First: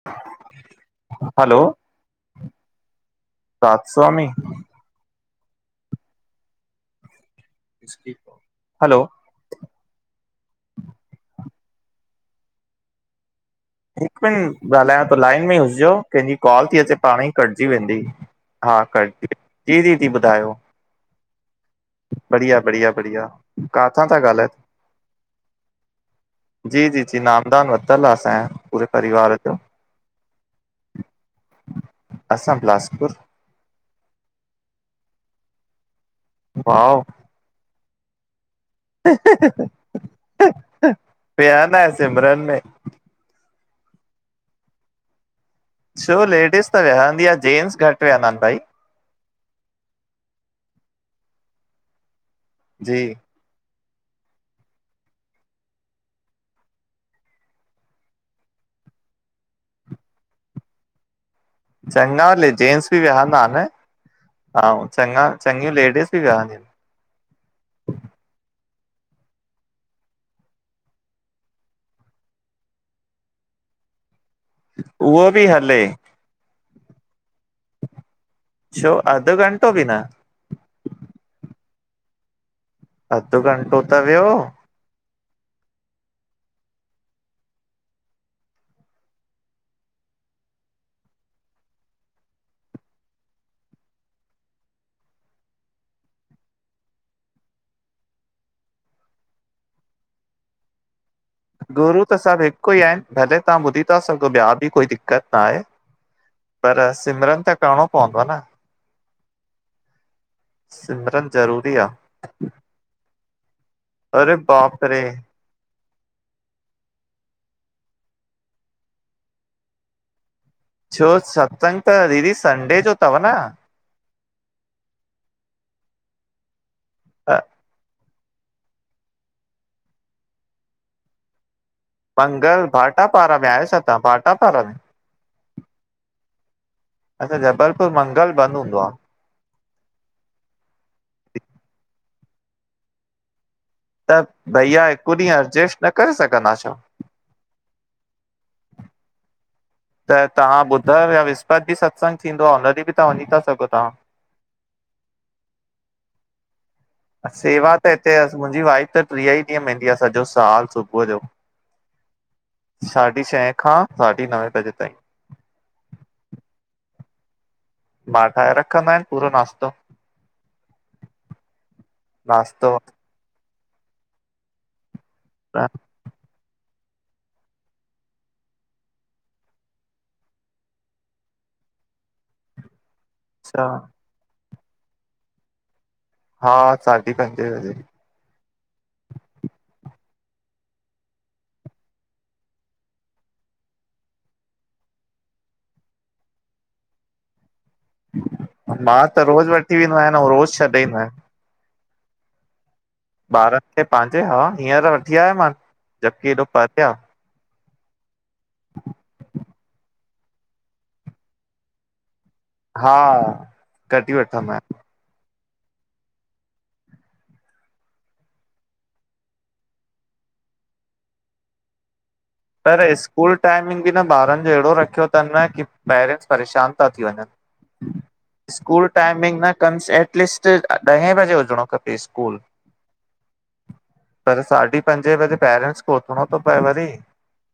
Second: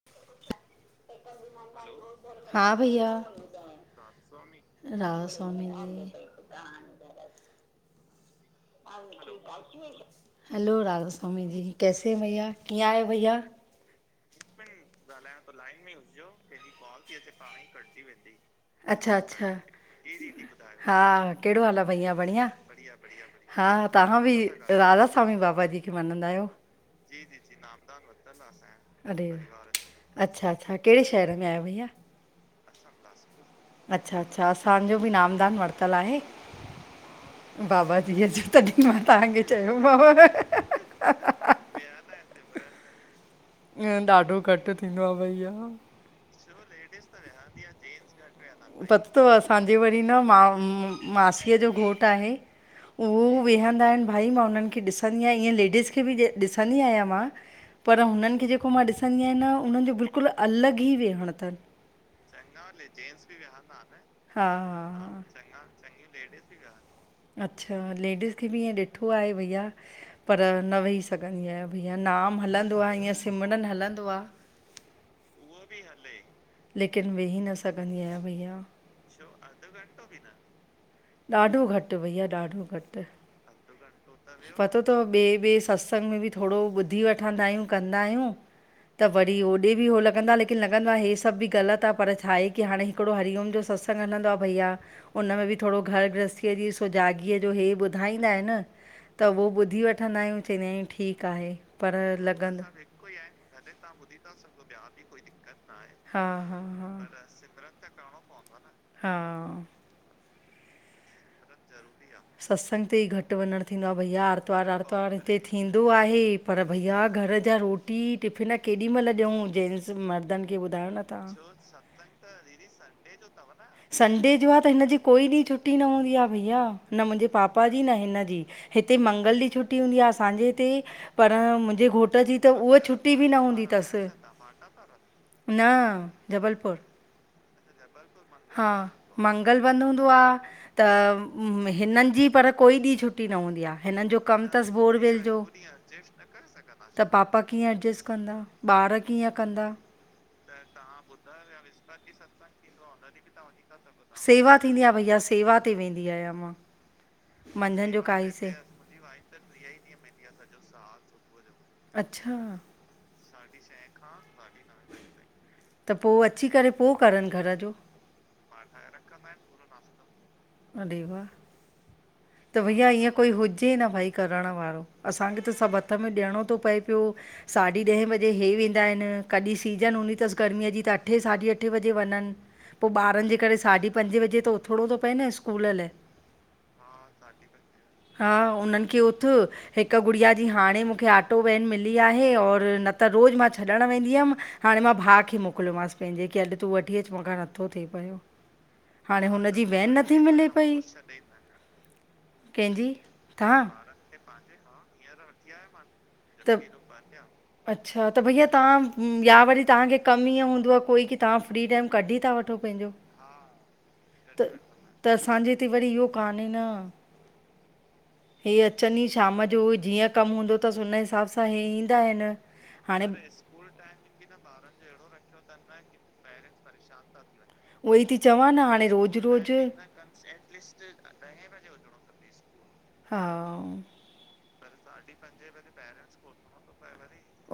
[unintelligible] हलो हा भईया, राधा स्वामी राधा स्वामी जी। स्किप आ हैलो राधा स्वामी जी, कैसे हैं भैया, कीअं आहियो भैया? हिकु मिन्टु ॻाल्हायांव तो, लाइन में हुजिजो कंहिंजी कॉल ती अचे पांणई कटजी वेंदी। हा कट अच्छा जी व, अच्छा जी दीदी ॿुधायो हा कहिड़ो हाल आहे भैया बढ़िया- बढ़िया -बढ़िया। हा काथां था तहां बि ॻाल्हायो राधा स्वामी बाबा जी खे मञंदा आहियो? जी- जी -जी, नामदान वरितल आ असां ॼो अड़ेे, अच्छा -अच्छा कहिड़े शहर में आयो भईया? असां बिलासपुर। अच्छा- अच्छा असांजो बि नामदान वरितल आहे। वाव! बाबा जीअ जो तॾी मां तहांखे चयो मां व। विया न आहे सिमरन में। अं ॾाढो घटि थींदो आ भईया छो लेडिस त विह्यंदी आ जेंट्स घटि विह्यंदा इनि भई त असांजे वरी न मा मासीअ जो घोटु आहे जी उहो वेहंदा इनि भाई, मां उन्हनि खे ॾिसंदी आहियां ईअं लेडीस खे बि ॾिसंदी आहियां मां पर हुननि खे जेको मां ॾिसंदी आहियां न उन्हनि जो बिल्कुलु अलॻि ई वेहंण तनि। चङा ले जेंट्स बि विहंदा आनि, हा ऐं हा चङा हा चङियूं लेडीज़ बि विहंदियूं इनि अच्छा लेडीज़ खे बि ईअं ॾिठो आहे भईया पर न वेही सघंदी आहियां भईया, नाम हलंदो आ हींअं सिमरन हलंदो आ उहो बि हले। लेकिन वेही न सघंदी आहियां भईया। छो, अधु घंटो बि न? ॾाढो घटि भईया ॾाढो घटि। अधु घंटो त वेह्यो। त ॿिए- ॿिए सत्संग में बि थोड़ो ॿुधी वठंदा आहियूं कंदा आहियूं त वरी ओॾे बि हो लॻंदो आ, लेकिन लॻंदो आकि हे सभु बि ग़लति आ पर छाहे की हाणे हिकिड़ो हरिओम जो सत्स संग हलंदो आ भईया, उन में बि थोड़ो घर गृहस्थीअ जी सुजाॻीअ जो हे ॿुधाईंदा इनि त उहो ॿुधी वठंदा आहियूं चइंदा आहियूं ठीकु आहे। पर गुरू त सभु लॻंदो हिकु ई आहिनि, भले तहां ॿुधी ता सघो ॿिया बि कोई दिक्क़त ना हे। हा- हा -हा- पवंदो न हा। सिमरन ज़रूरी आ। सत्संग ते ई घटि वंञंणु थींदो आ भईया अरे आर्तवारु- बाप रे आर्तवार हिते थी थींदो आहे, पर भैया घर जा रोटी टिफ़िन केॾीमल ॾियंउं जेंट्स मर्दनि खे ॿुधायो न छो, तव्हां सत्संग त दीदी संडे जो तव न? संडे जो आ त हिनजी कोई ॾींहुं छुट्टी न हूंदी आ भईया, न मुंजे पापा जी न हिनजी। हिते मंगल ॾींह छुट्टी हूंदी आ असांजे हिते पर मुंजे घोट ट जी त मंगल उह भाटा छुट्टी बि पारा न में हुंदी आहियो छा तव्हां तसि, भाटा पारा में न जबलपुर। अच्छा, जबलपुर मंगल बंदि हा हूंदो आहे मंगल बंद हुंदो आ, त हिननि जी पर कोई ॾींहुं छुट्टी न हुंदी आ। त भैया, हिकु ॾींहुं अर्जेस्ट न करे सघंदा छा? त पापा कीअं एडजस्ट कंदा, ॿार कीअं कंदा? त तहां ॿुधव या विस्पति बि सत्संग थींदो आ, हुन ॾींहुं बि त वंञी था सघो तहां। सेवा थींदी आ भईया, सेवा ते वेंदी आयां मां। सेवा त मंझंदि जो हिते काई से मुंजी वाइफ त ट्रीह ई ॾींहं वेंदी आ सॼो साल सुबुह जो। अच्छा साढी छह खां साढी नवें बजे ताईं। त पो अच्ची करे पो करनि घर जो? मां ठाहे रखंदो आहिंयां, पूरो नास्तो। अ व [inaudible] त नाश्तो भईया ईअं कोई हुजे न भई करण वारो, असांखे त सभु हथ में ॾियणो थो पए पियो। साढी ॾहें बजे इहे वेंदा आहिन। कॾहिं सीज़न हूंदी अथसि गर्मीअ जी त अट्ठे-साढी अट्ठे बजे वंञनि पो ॿारन जे करे अच्छा साढी पंजे बजे त उथिणो थो पए न स्कूल लाए। हा साढी पंजे बजे। हा उन्हनि खे उथ हिक गुड़िया जी हाणे मूंखे ऑटो वैन मिली आहे और न त रोज़ मां छॾणु वेंदी हुयमि। हाणे मां भाउ खे मोकिलियोमांसि पंहिंजे कि अॼु तूं वठी अचु मूंखां नथो थिए। मां त हाणे रोज़ हुनजी, वठी वेंदो वेन नथी आहियां ऐं मिले रोज़ छॾे पई। ईंदो आहियां कैंजी? ॿारनि खे पंहिंजे हा हींअर वठी आयोमांन, जबकि हेॾो त परते आ। अच्छा त भईया तहां या वरी तहांखे कमु ईअं हूंदो आ, कोई कि तहां फ्री टाइम कढी था वठो पंहिंजो, हा कढी त वठंदो आहियां त असांजे हिते वरी इहो कान्हे न। हे अचनि ई शाम जो, जीअं कमु हूंदो अथसि, हुन हिसाब सां हे ईंदा आहिनि। पर हाणे स्कूल टाइमिंग बि न ॿारनि जो अहिड़ो रखियो थनि न कि पेरेंट्स परेशान था थी वञनि। उहो ई थी चवां न स्कूल हाणे रोज़ु टाइमिंग न रोज़ु कन्स, एटलीस्ट ॾह बजे हुजणो खपे स्कूल। हा पर साढी पंजे बजे पेरेंट्स खे उथणो थो पए वरी।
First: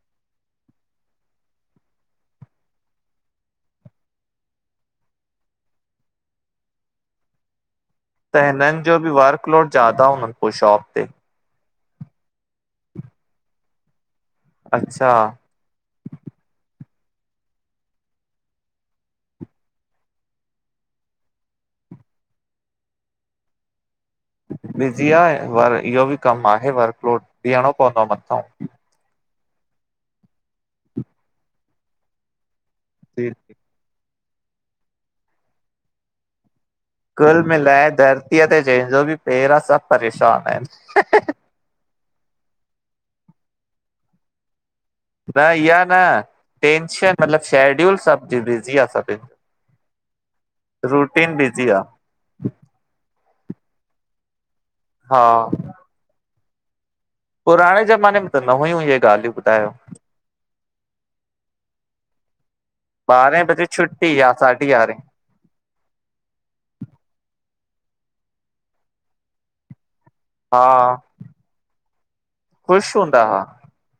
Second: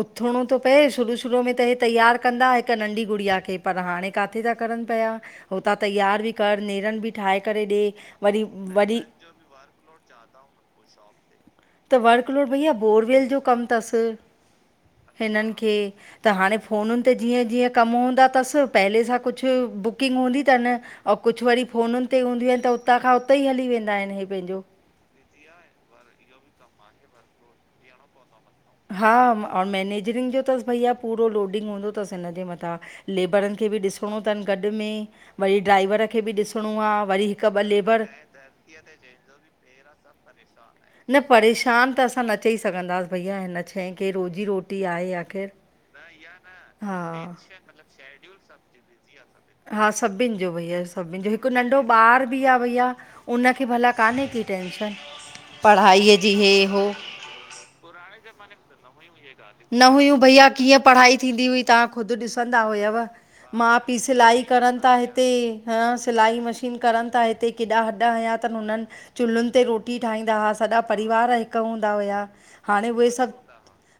उथिणो थो पए, शुरू शुरू में त हीअ तैयारु कंदा हिकु नंढी गुड़िया खे, पर हाणे का काथे था करनि पिया, हुतां तैयार बि कर नेरनि बि ठाहे करे ॾे। वरी त हिननि जो वरी बि वर्कलोड ज्यादा हुजनि पो शॉप ते? त वर्कलोड भईया बोरवेल जो कमु थसि, अच्छा हिननि खे। त हाणे फ़ोनुन ते जीअं जीअं कमु हूंदा थसि, पहले सां कुछु बुकिंग हूंदी थनि ऐं कुछु वरी फ़ोन ते हूंदियूं आहिन, त उतां खां उते ई हली वेंदा आहिन हे पंहिंजो। बिज़ी आ पर इहो बि कमु आहे, वर्कलोड भिंयणो पवंदो आहे मथौं। हा, अऊं मैनेजरिंग जो त भईया पूरो लोडिंग हूंदो अथसि हिनजे मथां। जी लैबरनि खे बि ॾिसणो थनि गॾु में, वरी ड्राइवर खे बि ॾिसणो आ। कुुल मिलाए धरतीअ ते जंहिंजो बि पेर आ, सब परेशान न आहिन। परेशान त असां न चई सघंदासीं भईया हिन शै खे, रोज़ी रोटी आहे। न आख़िर इहा न, हा टेंशन, मतिलब शेड्यूल सब जी बिज़ी आ सभिनी जी। हा सभिन जो भैया, सभिन जो, हिकु बिज़ी नंढो आ। ॿारु पीउ आ भईया, उनखे भला कान्हे की टेंशन? हा पढ़ाईअ जी, हे हो उहो पुराणे ज़माने में त न हुयूं इहे ॻाल्हियूं ॿुधायो। न हुयूं भईया, कीअं पढ़ाई थींदी हुई, तहां ख़ुद ॾिसंदा हुयव। ॿारहें बजे माउ पीउ छुटी या सिलाई साढी करनि था। यारहें हिते हिते हं सिलाई मशीन करनि ता हिते केॾा हॾ हयां तनि हुननि, चुल्हनि ते रोट रोटी ठाहींदा हा, सॼा परिवार हिकु हूंदा हुया। हाणे ख़ुश उहे हूंदा हा? सभु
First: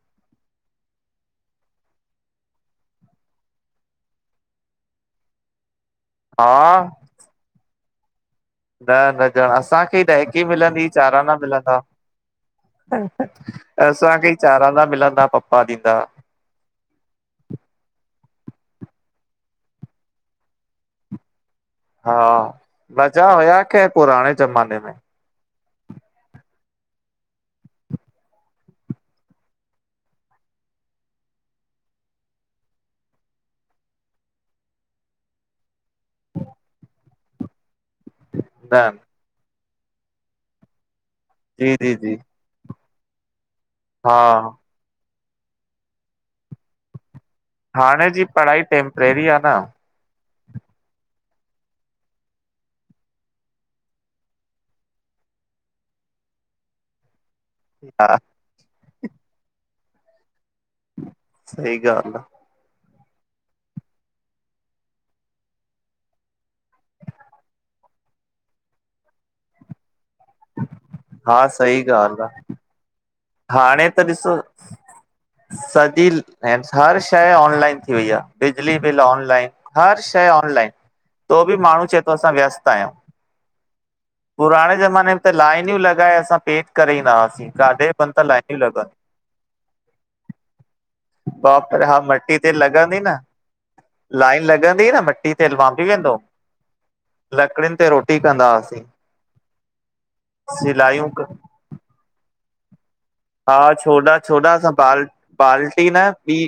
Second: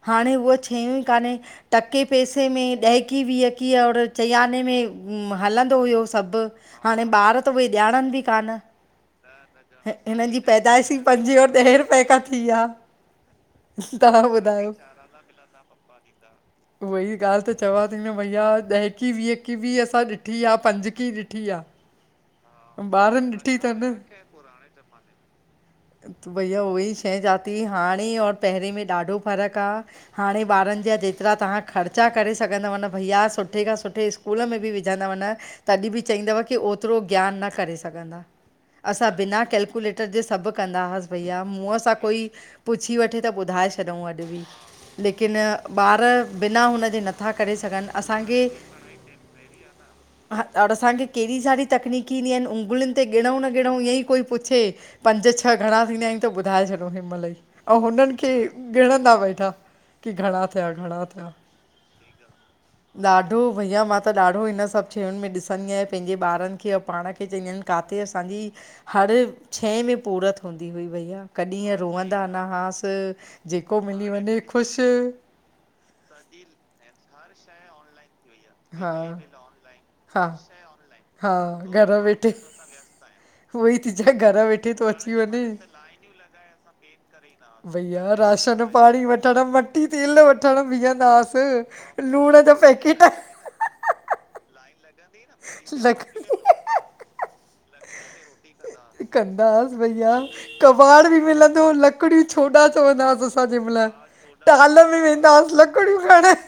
हाणे उह शयूं ई कान्हे, टके पैसे में ॾहकी वीहकी और चईंयाने में हलंदो हुयो, सभु, हा हाणे ॿार त उहे ॼाणनि बि कान, न न ॼाण, असांखे ई हिननि जी ॾहिकी मिलंदी ई, पैदाइश चाराना पंजे और ॾहें मिलंदा। रुपए खां थी आहे तव्हां असांखे ई ॿुधायो चारांना मिलंदा पप्पा ॾींदा। उहो ई ॻाल्हि त चवां ती न भईया, ॾहकी वीहकी बि असां ॾिठी आ, पंजकी ॾिठी आ। हा, मज़ा हुया खैर अथनि पुराणे ज़माने में। त भईया उहो ई शइ चवां ती, हाणे और पहिरें में ॾाढो फ़र्क़ु आ। हाणे ॿारनि जा जेतिरा तव्हां ख़र्चा करे सघंदव न भईया सुठे खां सुठे स् स्कूल में बि विझंदव न, तॾहिं बि चईंदव की ओतिरो ज्ञान न करे सघंदा, न असां बिना कैेल्कुलेटर जे सभु कंदा हासीं। भईया जी मूंंहुं जी सां जी कोई पुछी वठे त ॿुधाए छॾिऊं हा अॼु बि लेकिन ॿार बिना हुनजे नथ नथा करे सघ हाणे जी पढ़ाई टैम्परेरी आ न, हा अ, असांखे कहिड़ी सारी तकनीकी ईंदियूं आहिनि। उंगलियुनि ते गिणऊं न गिणऊं ईअं ईं कोई पुछे, पंज छह घणा थींदाइन त ॿुधाए छॾो ओॾीमहिल ई। अउं हुननि हा खे ॻिणंदा वेठा कि घणा थिया, घणा थिया? सही ॻाल्हि आ। ॾाढो भैया, मां त ॾाढो हिन सभु शयुनि में ॾिसंदी आहियां पंहिंजे ॿारनि खे या पाण खे चईंदीइन काथे असांजी हर शइ में पूरत हूंदी हुई भईया, आ कॾीं हा ईयं सही ॻाल्हि रोअंदा आ न हास, जेको हाणे त मिली वञे ॾिसो ख़ुशि सॼी, हर शइ ऑनलाइन थी वई आ। बिजली हा बिल ऑनलाइन, हर हा शइ ऑनलाइन, हा तो बि माण्हू घर चए तो असां वेठे व्यस्त आहियूं। उहोई ती चेॻा पुराणे ज़माने में त लाइनियूं लॻाए, असां पेढ करे ईंदास। भईया राशन पाणी वठणु, मट्टी तेल वठणु बीहंदास, बाप रे हा मटी लूण ते जो लॻंदी पैकेट न लाइन लॻंदी न मट्टी तेल मां भी वेंदोम लकड़ी लकड़िनि ते रोटी कंदासीं। कंदास, भईया कबाड़ बि मिलंदो लकड़ियूं छोॾा चवंदास, हा छोॾा -छोॾा असां बाल, हुआसीं बाल्टी लकड़ियूं न खणण। ॿी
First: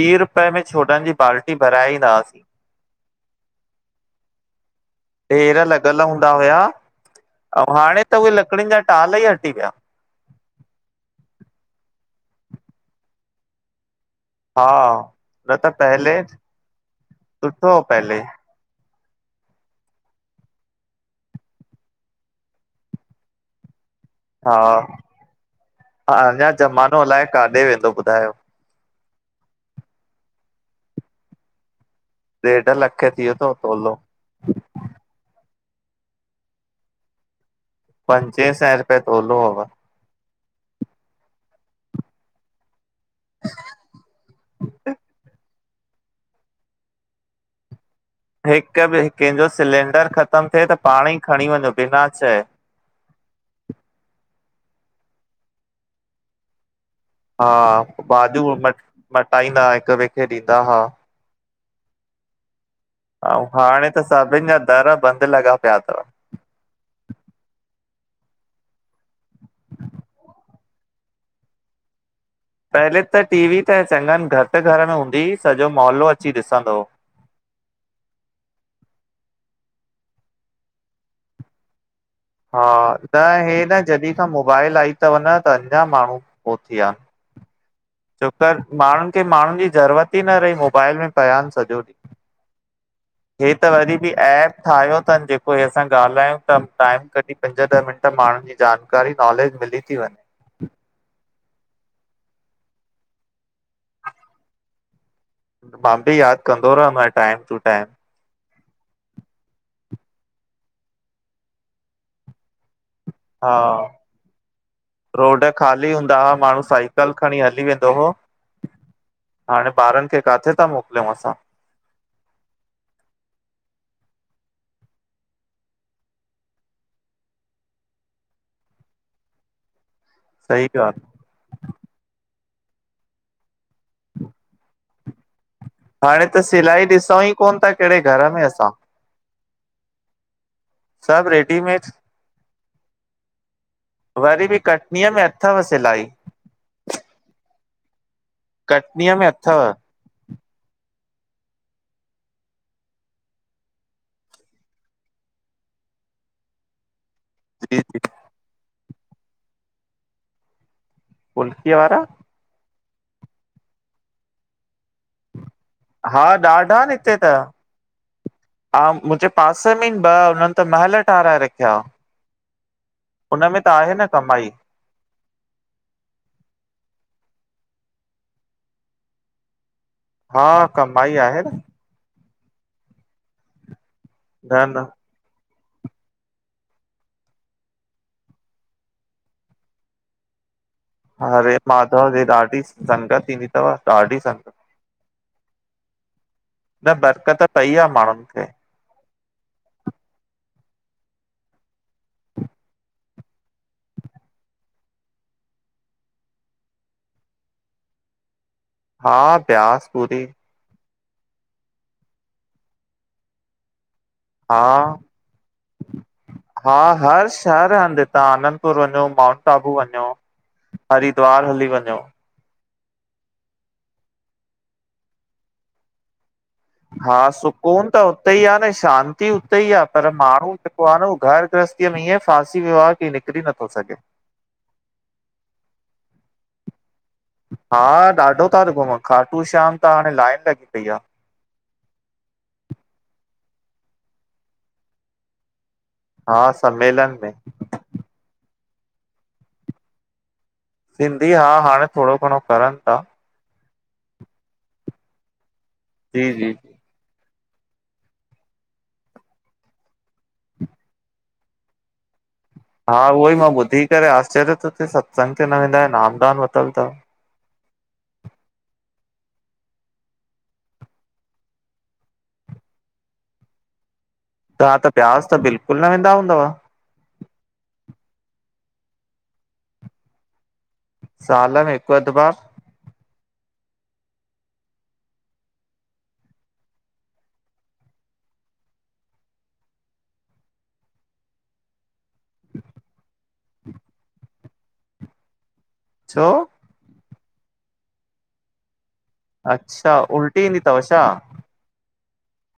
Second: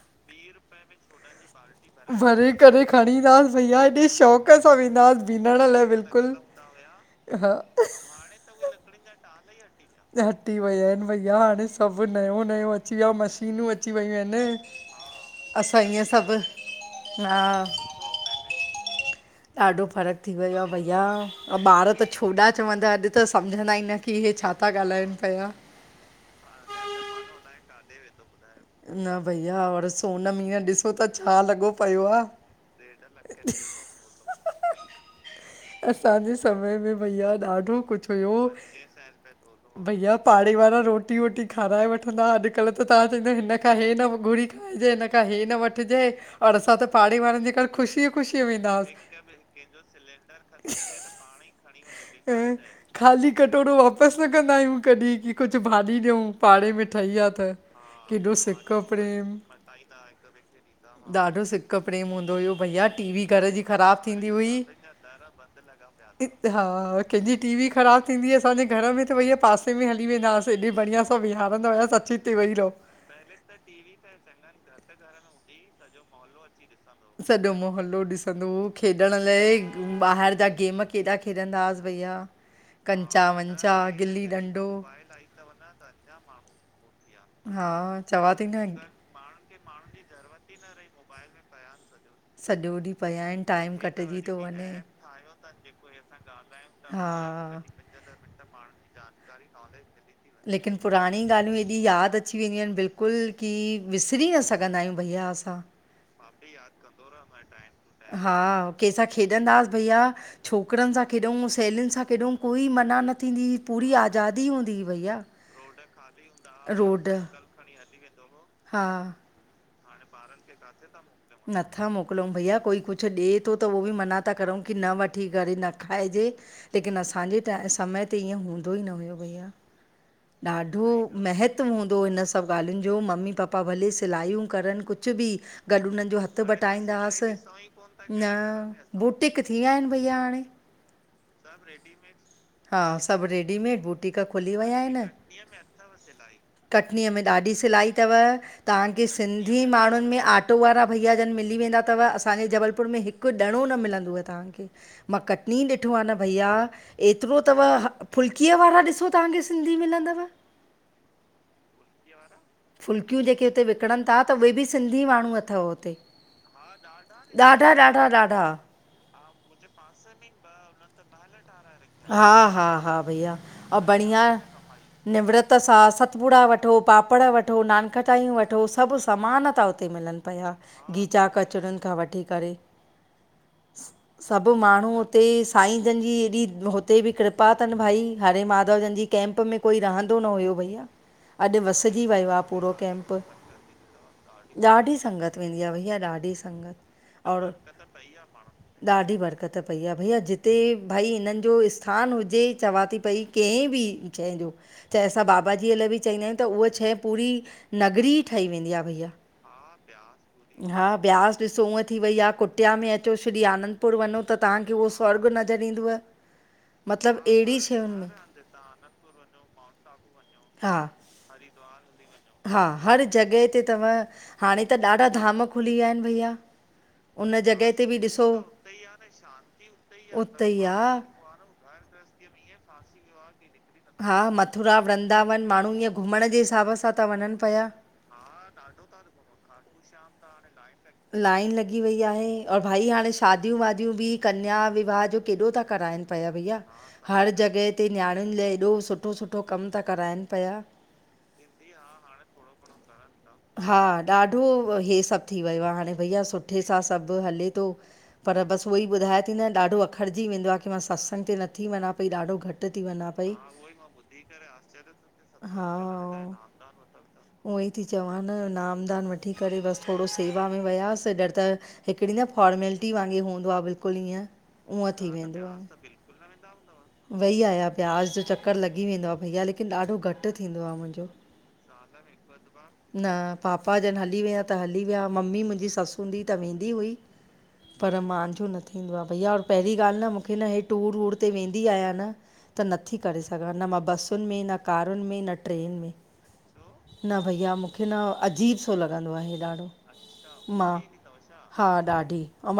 ॿी रुपये में छोॾनि जी बाल्टी भराए ईंदासीं। भरे करे खणी ईंदास भईया एॾे शौक़ु क सां वेंदास भिनण ढेर लाइ लॻल हूंदा बिलकुलु, हुया हा ऐं हाणे त उहे लकड़िनि जा टाल ई हटी विया। हटी विया आहिनि, भईया हाणे सभु नयों नयों अची वियो, मश शीनूं अची वियूं हा। आहिनि। न त असां ईअं पहले सभु, हा सुठो हो पहले ॾाढो फ़र्कु थी वियो आ भईया, ॿार त छोॾा चवंदा अॼु त सम्झंदा ई न। कि हे छा ता ॻाल्हाइनि पिया। हा अञा ज़मानो अलाए काॾे वेंदो? ॿुधायो न भईया और सोनम हीअं ॾिसो त छा लॻो पयो आ। ॾेढ लख थी वियो अथव तोलो। असांजे समय में भईया ॾाढो कुझु हुयो पंजे सैए रुपये तोलो होव। भैया पाड़े वारा रोटी वोटी खाराए वठंदा। अॼु कल्ह त तव्हां चोदह, हिन खां हे न घुरी खाइजे, हिन खां हे न वठिजे ओर असां त पाड़े वारनि जे घर ख़ुशी हिक ॿि कंहिंजो सिलेंडर ख़तमु थिए त पाण ई खणी वञो बिना चए। ऐं ख़ाली कटोरो वापसि न कंदा आहियूं। कॾहिं की कुझु भाॼी ॾियूं। पाढ़े में ठही आहे तां हा केॾो भाॼियूं म सिक प्रेम। मटाईंदा हिक ॿिए खे ॾींदा हा ॾाढो सिक प्रेम हूंदो हुयो भईया। ऐं हाणे त सभिनि जा दर बंद लॻा पिया तव। हा कंहिंजी टी वी ख़राबु थींदी असांजे घर में त भईया पासे में हली वेंदास। हेॾी बढ़या सां बिहारंदो सची तवई पहले त टीवी त चङनि घटि घर में हूंदी हुई सॼो मौहलो अची ॾिसंदो सॼो मोहल्लो ॾिसंदो हो खेॾण लाइ ॿाहिरि जा गेम केॾा खेॾंदा हास भईया। हा त, हे न जॾहिं खां डंडो मोबाइल आई तव न त अञा माण्हू पचीया आहिनि। हा। चवां छोक थी न माण्हुनि खे माण्हुनि जी ज़रूरत ई न रही मोबाइल में पया आनि सॼो ॾींहुं सॼो ॾींहुं पया हे त वरी बि ऐप ठाहियो तन जेको हे। असां ॻाल्हायूं ता। टाइम हा कढी पंज ॾह मिंट माण्हुनि जी जानकारी नॉलेज मिली थी वञे। लेकिन पुराणी ॻाल्हियूं एॾी यादि अची वेंदियूं आनि। बिल्कुलु की विसरी न सघंदा आहियूं भईया असां। मां बि यादि कंदो रहंदो आहियां टाइम टू टाइम। हा कंहिंसां खेॾंदासीं भईया। छोकिरनि सां केॾियऊं सहेलीयुनि सां केॾूंं कोई मना न थींदी हुई हा पूरी आज़ादी हूंदी हुई। भैया रोड खाली हूंदा हुआ माण्हू साइकल रोड खणी हली वेंदो हो। हा हाणे ॿारनि खे काथे ता मोकिलियूं असां। नथा मोकिलूं भईया कोई कुछु ॾिए थो त उहो बि मना था करूं की न वठी करे न खाइजे। लेकिन असांजे टा समय ते ईअं हूंदो ई न हुयो भईया। सही ॾाढो। ॻाल्हि महत्वु हूंदो हिन सभु ॻाल्हियुनि जो मम्मी पप्पा भले सिलायू करनि कुछु भी। गॾु हुननि जो हाणे हथ त सिलाई ॾिसूं बटाईंदासीं ई कोन था कहिड़े घर न, में असां बुटीक थी विया आहिनि भईया हाणे। सभु रेडीमेड। हा। सभु रेडीमेड बुटीक वरी खुली बि वया हिन्। कटनीअ में अथव सिलाई। कटनीअ में ॾाढी सिलाई तव तव्हांखे कटनीअ में सिंधी अथव माण्हुनि में आट ऑटो वारा भईया जन मिली वेंदा तव। असांजे जबलपुर में हिकु ॾणो न मिलंदोव तव्हांखे। मां कटिनी ॾिठो आ न भईया। एतिरो तव जी ह जी फुल्कीअ वारा ॾिसो तव्हांखे सिंधी मिलंदव। पुल्के वारा? फुल्कियूं जेके हुते विकिणनि था त उहे बि सिंधी माण्हू अथव। हुते हा। ॾाढा आनि हिते त। ॾाढा ॾाढा ॾाढा हा। मुंहिंजे पासे में ही इन ॿ हुननि त महल ठाराए रखिया। हा। हा, हा भइया हुन में त ओ आहे न बढ़िया। कमाई निवृत सां सतपुड़ा वठो पापड़ वठो नानकटाययूं वठो सभु समान था। हुते मिलन हा पिया कमाई गीचा आहे न कचरियुनि खां वठी करे। सभु न न माण्हू हुते साईं जन जी एॾी हुते बि कृपा तनि भाई, हरे माधव जन जी कैंप में कोई रहंदो न हुयो भईया। हरे अॾु वसजी माधव जी वियो आ ॾाढी पूरो कैम्प, संगत ईंदी अथव ॾाढी संगत ॾाढी संगत वेंदी आ भैया ॾाढी। संगत न बरकत और पई आ माण्हुनि खे। ॾाढी बरकत पई आ भईया, जिते भई हिनन जो स्थानु हुजे चवां थी पई केंहिं बि शइ जो चाहे असां बाबाजीअ लाइ बि चवंदा आयूं त उहा शइ पूरी नगरी ठही वेंदी आ। हा ब्यास पूरी हा ब्यास ॾिसो उअं थी वई आ कुटिया में अचो श्री आनंदपुर वञो। त हा तहांखे उहो स्वर्ग नज़र ईंदव। हा मतिलबु हर अहिड़ी शहर शयुनि हंधि में हितां आनंदपुर वञो माउंट आबू वञो। हा, हरिद्वार हली वञो। हा हर जॻै ते तव, हाणे त ॾाढा धाम खुली वया आहिन भईया। हा सुकून त उते ई आ न शांती उते ई आ पर उते माण्हू ई जेको आहे आ न उहो घर गृहस्थी में इएं फांसी वियो आ की निकिरी नथो सघे। हा मथुरा वृंदावन माण्हू ईअं घुमण जे हिसाब सां ता वञन पया। हा ॾाढो था घुमन, खाटू श्याम त हाणे लाइन लॻी पई आ। लाइन लॻी वई आहे और भई हाणे शादियु वादियूं बि कन्या विवाह जो केॾो ता कराइन। पया हा भईया, सम्मेलन हर में जॻह ते नायाणियुन लाए हेॾो सुठो सुठो कम ता कराइन पया। सिंधी हा हाणे थोड़ो घणो करन ता। हा ॾाढो हे सभ थी वयो आ, हाणे भईया जी जी सुठे सां सभ हले तो। पर बस उहो ई ॿुधाए थी न ॾाढो अख़रजी वदो आ की मां सतसंग ते नथी वञा पई ॾाढो घट हा उहो ई मां ॿुधी करे आश्चर्य तो थे सत्संग ते न वेंदा आयो, नामदान वतल तव। उअं ई ती चवां न नामदान वठी करे बस थोड़ो सेवा में वियास ॼर त हिकड़ी न फॉर्मेलिटी वांगे हूंदो आ बिल्कुल ईअं। ताहां त उअं ब्याज त बिल्कुल न वेंदा हूंदव? वेई आया, ब्यास जो चक्कर लॻी वेंदो आ भईया लेकिन ॾाढो घट थींदो आ मुंजो। साल में हिक अध बार? न पापा जन हली वया त हली वया मम्मी मुंजी सस हूंदी त वेंदी हुई। पर मांजो न थींदो आ भईया और पहरीं ॻाल न मूंखे न हे टूर वूर ते वेंदी आयां न त नथी करे सघां न मां बसुन में न कारुन में न ट्रेन में। छो? न भईया मूंखे न अजीब ठो लॻंदो आहे। ॾाढो अच्छा, उल्टी ईंदी मां तव छा? हा ॾाढी औ मां